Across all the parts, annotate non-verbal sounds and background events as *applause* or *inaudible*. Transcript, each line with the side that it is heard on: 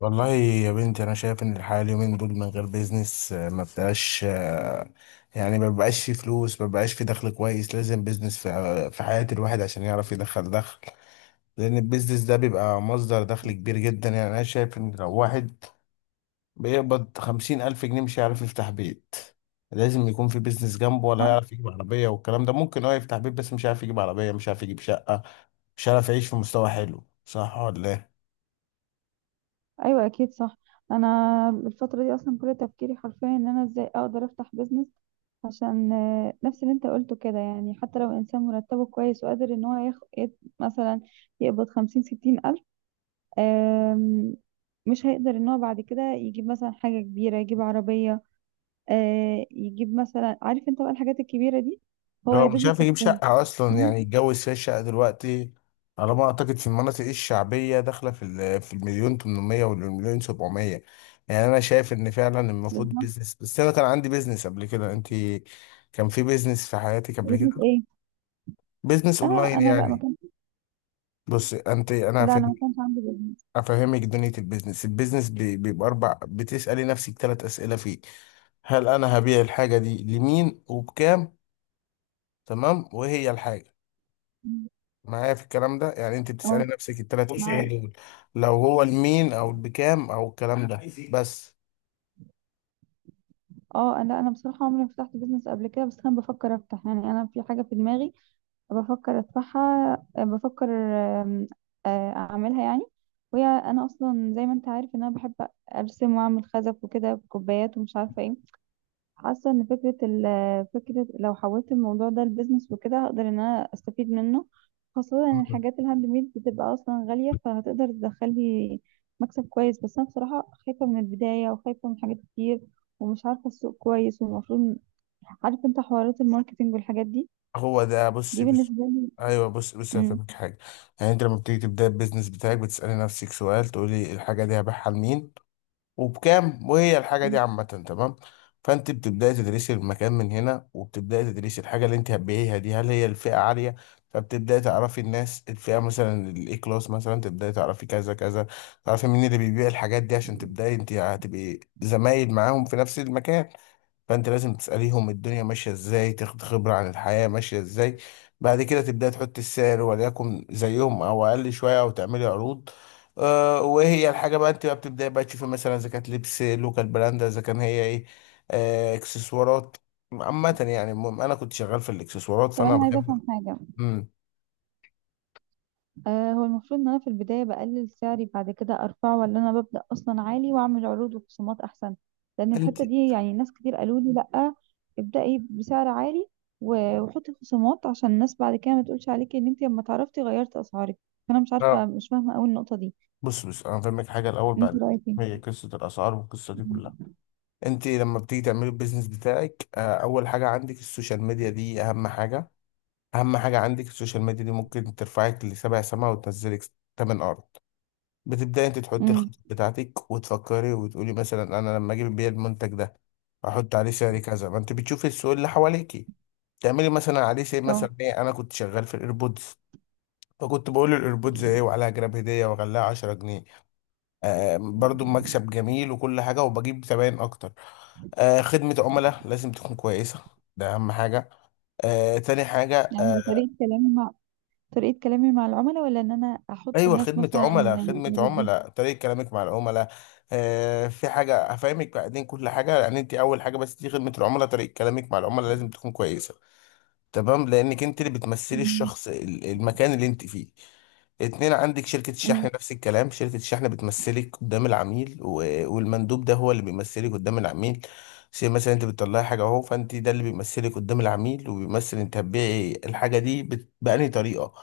left: والله يا بنتي، انا شايف ان الحياه اليومين دول من غير بيزنس ما بتبقاش يعني ما بيبقاش في فلوس، ما بيبقاش في دخل كويس. لازم بيزنس في حياه الواحد عشان يعرف يدخل دخل، لان البيزنس ده بيبقى مصدر دخل كبير جدا. يعني انا شايف ان لو واحد بيقبض 50,000 جنيه مش هيعرف يفتح بيت. لازم يكون في بيزنس جنبه، ولا هيعرف يجيب عربيه والكلام ده. ممكن هو يفتح بيت بس مش هيعرف يجيب عربيه، مش هيعرف يجيب شقه، مش هيعرف يعيش في مستوى حلو. صح ولا إيه؟
right: ايوه، اكيد صح. انا الفتره دي اصلا كل تفكيري حرفيا ان انا ازاي اقدر افتح بيزنس، عشان نفس اللي انت قلته كده. يعني حتى لو انسان مرتبه كويس وقادر ان هو ياخد مثلا، يقبض 50 60 ألف، آم، مش هيقدر ان هو بعد كده يجيب مثلا حاجه كبيره، يجيب عربيه. يجيب مثلا، عارف انت بقى الحاجات الكبيره دي، هو يا
left: هو
right: دوب
left: مش عارف يجيب
right: يكفوه.
left: شقة أصلا
right: لا.
left: يعني يتجوز فيها. شقة دلوقتي على ما أعتقد في المناطق الشعبية داخلة في المليون 800 والمليون 700. يعني أنا شايف إن فعلا المفروض
right: بالظبط.
left: بيزنس. بس أنا كان عندي بيزنس قبل كده. أنت كان في بيزنس في حياتك قبل
right: بيزنس
left: كده؟
right: ايه؟
left: بيزنس
right: انا
left: أونلاين
right: انا لا ما
left: يعني.
right: كان.
left: بص أنت،
right: لا انا ما كانش عندي بيزنس.
left: هفهمك دنيا البيزنس. البيزنس بيبقى أربع. بتسألي نفسك ثلاث أسئلة فيه: هل أنا هبيع الحاجة دي لمين وبكام؟ تمام، وهي الحاجة. معايا في الكلام ده؟ يعني انت بتسألي
right: اه،
left: نفسك الثلاث. بص، اسئله ايه
right: معاك.
left: دول؟ لو هو المين او بكام او الكلام، انا ده عايز ايه بس.
right: اه، انا انا بصراحه عمري ما فتحت بيزنس قبل كده، بس انا بفكر افتح. يعني انا في حاجه في دماغي بفكر ادفعها، بفكر اعملها يعني. وهي انا اصلا زي ما انت عارف ان انا بحب ارسم واعمل خزف وكده بكوبايات ومش عارفه ايه. حاسه ان فكره لو حولت الموضوع ده لبزنس وكده هقدر ان انا استفيد منه، خاصه ان
left: مم.
right: الحاجات الهاند ميد بتبقى اصلا غاليه، فهتقدر تدخلي مكسب كويس. بس انا بصراحه خايفه من البدايه، وخايفه من حاجات كتير، ومش عارفه السوق كويس. والمفروض، عارف انت، حوارات الماركتينج والحاجات دي،
left: هو ده.
right: دي
left: بص.
right: بالنسبه لي.
left: ايوه، بص بص
right: امم.
left: هفهمك حاجه. يعني انت لما بتيجي تبدا البيزنس بتاعك، بتسألي نفسك سؤال، تقولي الحاجه دي هبيعها لمين وبكام وهي الحاجة دي
right: امم.
left: عامة. تمام. فانت بتبدأي تدرسي المكان من هنا، وبتبدأي تدرسي الحاجة اللي انت هتبيعيها دي هل هي الفئة عالية. فبتبدأي تعرفي الناس، الفئة مثلا الاي كلاس، مثلا تبدأي تعرفي كذا كذا، تعرفي مين اللي بيبيع الحاجات دي عشان تبدأي انت هتبقي زمايل معاهم في نفس المكان. فانت لازم تسأليهم الدنيا ماشية ازاي، تاخد خبرة عن الحياة ماشية ازاي. بعد كده تبدأ تحط السعر، وليكن زيهم او اقل شوية او تعملي عروض. وهي الحاجة بقى. انت بقى بتبدأي بقى تشوفي مثلا اذا كانت لبس، لوكال براند، اذا كان هي ايه، اكسسوارات عامة. يعني المهم انا كنت شغال في الاكسسوارات
right: طب
left: فانا
right: انا عايزه
left: بحب.
right: افهم حاجه.
left: امم
right: هو المفروض ان انا في البداية بقلل سعري بعد كده ارفعه، ولا انا ببدأ اصلا عالي واعمل عروض وخصومات احسن؟ لان
left: انت.
right: الحتة دي، يعني ناس كتير قالوا لي لا، ابدأي بسعر عالي وحطي خصومات، عشان الناس بعد كده ما تقولش عليكي ان انت لما تعرفتي غيرتي اسعارك. فانا مش عارفة،
left: اه
right: مش فاهمة قوي النقطة دي.
left: بص بص انا فاهمك حاجه الاول
right: انت
left: بعد.
right: رأيك ايه؟
left: هي قصه الاسعار والقصه دي كلها. انت لما بتيجي تعملي البيزنس بتاعك اول حاجه عندك السوشيال ميديا دي اهم حاجه. اهم حاجه عندك السوشيال ميديا دي، ممكن ترفعك لسبع سما وتنزلك تمن ارض. بتبداي انت تحطي
right: امم.
left: الخطط بتاعتك وتفكري وتقولي: مثلا انا لما اجيب بيع المنتج ده احط عليه سعر كذا. ما انت بتشوفي السوق اللي حواليكي، تعملي مثلا عليه سي،
right: اه.
left: مثلا ايه. انا كنت شغال في الايربودز، فكنت بقول الايربودز ايه وعليها جراب هديه وغلاها 10 جنيه. برضو مكسب جميل وكل حاجه وبجيب زباين اكتر. خدمه عملاء لازم تكون كويسه. ده اهم حاجه. آه تاني حاجه
right: يعني دي
left: آه،
right: طريقة كلامي مع العملاء، ولا ان انا احط
left: ايوه،
right: الناس
left: خدمه
right: مثلا
left: عملاء، خدمه
right: يردوا؟
left: عملاء، طريقه كلامك مع العملاء. في حاجه هفهمك بعدين كل حاجه. يعني انت اول حاجه، بس دي خدمه العملاء، طريقه كلامك مع العملاء لازم تكون كويسه. تمام، لانك انت اللي بتمثلي
right: امم.
left: المكان اللي انت فيه. اتنين: عندك شركة
right: أمم.
left: الشحن، نفس الكلام، شركة الشحن بتمثلك قدام العميل، و- والمندوب ده هو اللي بيمثلك قدام العميل. زي مثلا انت بتطلعي حاجة اهو، فانت ده اللي بيمثلك قدام العميل، وبيمثل انت هتبيعي الحاجة دي بأنهي طريقة.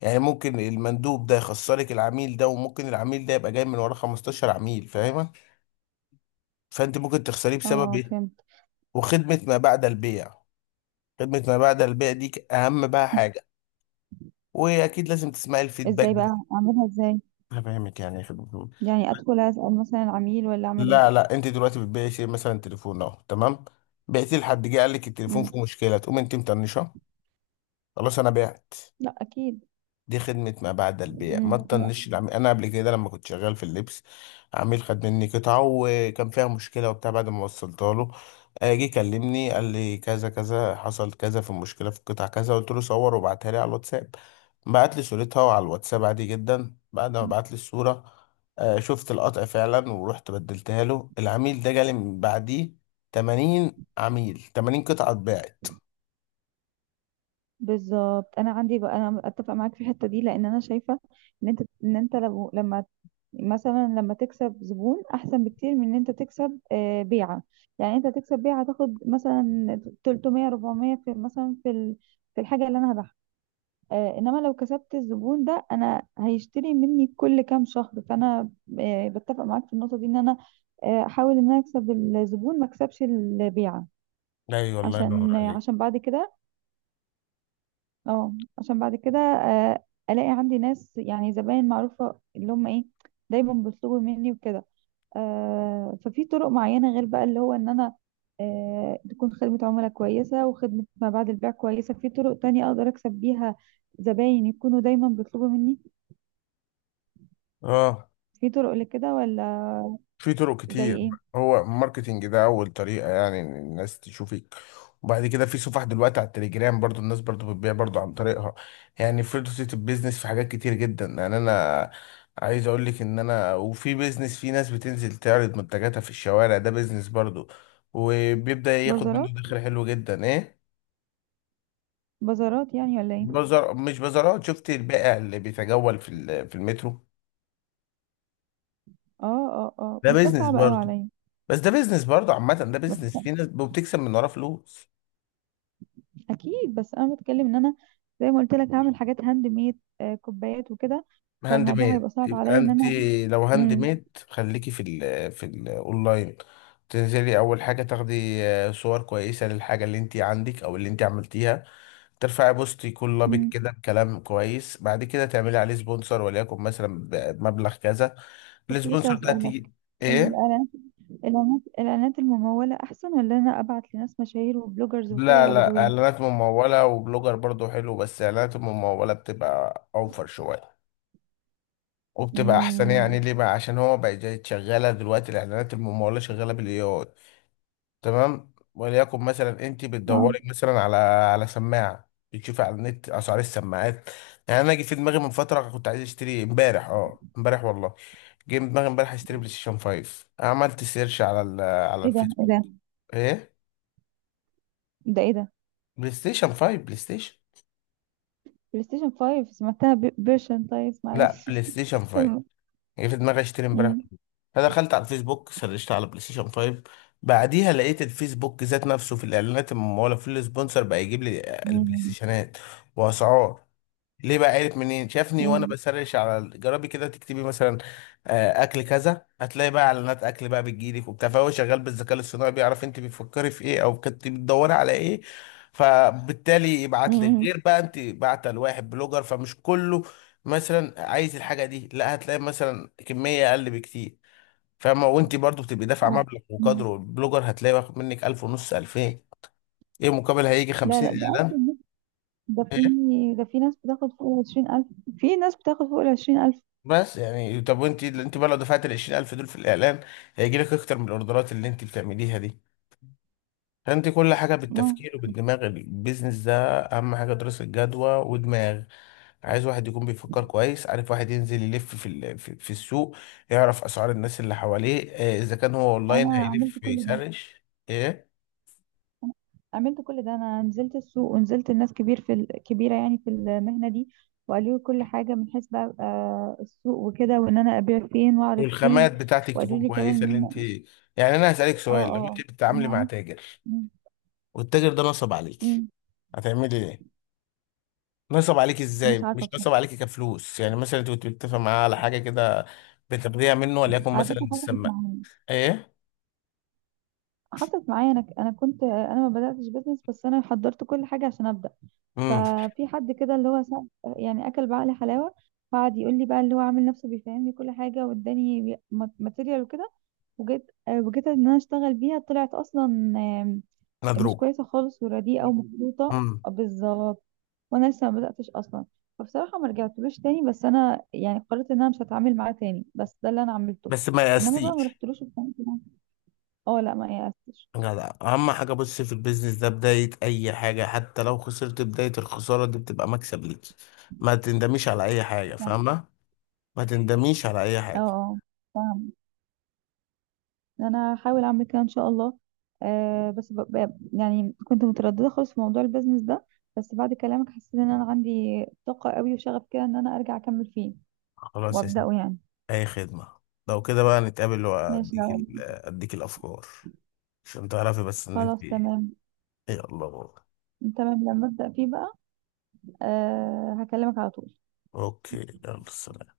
left: يعني ممكن المندوب ده يخسرك العميل ده، وممكن العميل ده يبقى جاي من ورا 15 عميل، فاهمة؟ فانت ممكن تخسريه بسبب
right: اه،
left: ايه.
right: فهمت.
left: وخدمة ما بعد البيع، خدمة ما بعد البيع دي أهم بقى حاجة. واكيد لازم تسمعي الفيدباك
right: ازاي
left: بتاع.
right: بقى؟ اعملها ازاي؟
left: انا فاهمك يعني يا أخي دكتور.
right: يعني ادخل اسال مثلا العميل، ولا اعمل
left: لا
right: ايه؟
left: لا، انت دلوقتي بتبيعي شيء مثلا تليفون اهو، تمام. بعتي، لحد جه قال لك التليفون
right: امم.
left: فيه مشكله، تقوم انت مطنشه. خلاص، انا بعت.
right: لا، اكيد.
left: دي خدمة ما بعد البيع، ما
right: امم. لا.
left: تطنش العميل. أنا قبل كده لما كنت شغال في اللبس، عميل خد مني قطعة وكان فيها مشكلة وبتاع، بعد ما وصلتها له جه كلمني قال لي كذا كذا، حصل كذا في المشكلة في القطعة كذا. قلت له صور وبعتها لي على الواتساب. بعت لي صورتها على الواتساب عادي جدا. بعد ما بعت لي الصورة شفت القطع فعلا ورحت بدلتها له. العميل ده جالي من بعديه 80 عميل، 80 قطعة اتباعت.
right: بالظبط. انا عندي بقى، انا اتفق معاك في الحته دي. لان انا شايفه ان انت لو لما مثلا لما تكسب زبون، احسن بكتير من ان انت تكسب بيعه. يعني انت تكسب بيعه تاخد مثلا 300 400 في مثلا في الحاجه اللي انا هبيعها. انما لو كسبت الزبون ده، انا هيشتري مني كل كام شهر. فانا بتفق معاك في النقطة دي، ان انا احاول ان انا اكسب الزبون، ما اكسبش البيعة،
left: اي والله ينور
right: عشان
left: عليك.
right: بعد كده. اه. عشان بعد كده، الاقي عندي ناس، يعني زباين معروفة، اللي هم ايه، دايما بيطلبوا مني وكده. ففي طرق معينة غير بقى اللي هو ان انا، تكون خدمة عملاء كويسة وخدمة ما بعد البيع كويسة، في طرق تانية اقدر اكسب بيها زباين يكونوا دايما بيطلبوا مني؟
left: اه،
right: في طرق لكده ولا؟
left: في طرق
right: زي
left: كتير.
right: ايه؟
left: هو الماركتينج ده اول طريقه، يعني إن الناس تشوفك. وبعد كده في صفح دلوقتي على التليجرام، برضو الناس برضو بتبيع برضو عن طريقها. يعني فرصة البيزنس في حاجات كتير جدا. يعني انا عايز اقول لك ان انا، وفي بيزنس في ناس بتنزل تعرض منتجاتها في الشوارع، ده بيزنس برضو، وبيبدأ ياخد
right: بازارات؟
left: منه دخل حلو جدا. ايه،
right: بازارات يعني ولا ايه؟
left: بزر مش بازارات. شفت البائع اللي بيتجول في المترو؟
right: اه، اه، اه،
left: ده
right: بس ده
left: بيزنس
right: صعب قوي
left: برضو.
right: عليا.
left: بس ده بيزنس برضو عامة. ده
right: بس
left: بيزنس، في ناس وبتكسب من وراه فلوس.
right: اكيد، بس انا بتكلم ان انا، زي ما قلت لك، هعمل حاجات هاند ميد، آه، كوبايات وكده.
left: هاند
right: فالموضوع
left: ميد،
right: هيبقى صعب
left: يبقى
right: عليا ان
left: انت،
right: انا.
left: لو هاند
right: امم.
left: ميد، خليكي في الاونلاين. تنزلي اول حاجه تاخدي صور كويسه للحاجه اللي انت عندك او اللي انت عملتيها. ترفعي بوست يكون لابق
right: امم،
left: كده بكلام كويس. بعد كده تعملي عليه سبونسر وليكن مثلا بمبلغ كذا.
right: كنت لسه
left: السبونسر ده تيجي
right: اسالك.
left: ايه؟
right: الاعلانات الاعلانات الإعلانات المموله احسن، ولا انا ابعت لناس مشاهير وبلوجرز وكده
left: لا لا،
right: يعرضوا لي؟
left: اعلانات ممولة وبلوجر برضو حلو، بس اعلانات الممولة بتبقى اوفر شوية وبتبقى احسن.
right: امم.
left: يعني ليه بقى؟ عشان هو بقى جاي شغالة دلوقتي الاعلانات الممولة شغالة بالاي اي، تمام. وليكن مثلا انت بتدوري
right: اه.
left: مثلا على سماعه، بتشوفي على النت اسعار السماعات. يعني انا جه في دماغي من فتره كنت عايز اشتري امبارح، امبارح والله، جه في دماغي امبارح اشتري بلاي ستيشن 5. عملت سيرش على
right: ايه ده؟ ايه
left: الفيسبوك.
right: ده؟
left: ايه؟
right: ده ايه ده؟
left: بلاي ستيشن 5. بلاي ستيشن.
right: بلاي ستيشن 5؟ سمعتها بيرشن، طيب
left: لا،
right: معلش. *laughs*
left: بلاي ستيشن 5. جه في دماغي اشتري امبارح.
right: كمل.
left: فدخلت على الفيسبوك، سرشت على بلاي ستيشن 5. بعديها لقيت الفيسبوك ذات نفسه في الاعلانات المموله في السبونسر بقى يجيب لي البلاي
right: إمم،
left: ستيشنات واسعار. ليه بقى، عرف منين؟ شافني وانا
right: إمم،
left: بسرش على جربي كده تكتبي مثلا اكل كذا، هتلاقي بقى اعلانات اكل بقى بتجيلك وبتاع. فهو شغال بالذكاء الصناعي، بيعرف انت بتفكري في ايه او كنت بتدوري على ايه. فبالتالي
right: إمم،
left: يبعت لك،
right: إمم،
left: غير بقى انت بعته لواحد بلوجر، فمش كله مثلا عايز الحاجه دي، لا هتلاقي مثلا كميه اقل بكتير، فاهمه؟ وانت برضو بتبقي دافعه
right: آه،
left: مبلغ
right: إمم،
left: وقدره، البلوجر هتلاقي واخد منك 1000 ونص، 2000. ايه مقابل؟ هيجي
right: لا،
left: 50
right: لأ.
left: اعلان.
right: ده في ده في ناس بتاخد فوق ال20,000. في ناس بتاخد فوق ال20.000.
left: بس يعني طب، وانت بقى لو دفعت ال 20,000 دول في الاعلان، هيجي لك اكتر من الاوردرات اللي انت بتعمليها دي. فانت كل حاجه
right: آه،
left: بالتفكير وبالدماغ، البيزنس ده اهم حاجه دراسه جدوى ودماغ. عايز واحد يكون بيفكر كويس، عارف، واحد ينزل يلف في ال- في في السوق، يعرف اسعار الناس اللي حواليه. اذا كان هو اونلاين
right: أنا عملت
left: هيلف
right: كل ده،
left: يسرش. ايه،
right: عملت كل ده. أنا نزلت السوق، ونزلت لناس كبير في ال كبيرة يعني في المهنة دي، وقالوا لي كل حاجة، من حيث بقى السوق وكده، وإن أنا أبيع فين وأعرض فين.
left: والخامات بتاعتك
right: وقالوا
left: تكون
right: لي كمان
left: كويسه
right: إن
left: اللي انت.
right: هم،
left: يعني انا هسالك
right: آه،
left: سؤال: لو انت
right: آه،
left: بتتعاملي
right: أنا
left: مع
right: عملت،
left: تاجر
right: إمم،
left: والتاجر ده نصب عليك،
right: إمم،
left: هتعملي إيه؟ نصب عليك
right: مش
left: ازاي؟
right: عارفة
left: مش نصب
right: بصراحة.
left: عليك كفلوس يعني. مثلا انت كنت بتتفق معاه على حاجه كده بترضيها منه، وليكن
right: على
left: مثلا
right: فكرة حصلت
left: السماء.
right: معايا.
left: ايه؟
right: حصلت معايا. انا ما بداتش بيزنس، بس انا حضرت كل حاجه عشان ابدا.
left: امم
right: ففي حد كده اللي هو يعني اكل بعقلي حلاوه. قعد يقول لي بقى، اللي هو عامل نفسه بيفهمني كل حاجه، واداني ماتيريال وكده. وجيت ان انا اشتغل بيها، طلعت اصلا مش
left: مضروب.
right: كويسه خالص، ورديئه ومخلوطه.
left: امم
right: بالظبط. وانا لسه ما بداتش اصلا. فبصراحه ما رجعتلوش تاني، بس انا يعني قررت ان انا مش هتعامل معاه تاني. بس ده اللي انا عملته،
left: بس ما
right: انما بقى ما
left: يأستيش.
right: رحتلوش في حياتي. اه، لا، ما يأستش.
left: جدع. اهم حاجه، بص، في البيزنس ده، بدايه اي حاجه حتى لو خسرت، بدايه الخساره دي بتبقى مكسب ليك. ما تندميش على اي حاجه، فاهمه؟ ما تندميش على اي
right: اه،
left: حاجه.
right: اه، فاهم. انا هحاول اعمل كده ان شاء الله. آه بس يعني كنت متردده خالص في موضوع البيزنس ده، بس بعد كلامك حسيت ان انا عندي طاقه قوي وشغف كده ان انا ارجع اكمل فيه
left: خلاص يا سيدي،
right: وابداه يعني.
left: اي خدمه. لو كده بقى نتقابل،
right: ماشي، لو
left: اديك الافكار عشان تعرفي بس ان انت
right: خلاص
left: إيه.
right: تمام.
left: يلا بابا.
right: تمام، لما ابدا فيه بقى، آه هكلمك على طول.
left: اوكي، يلا سلام.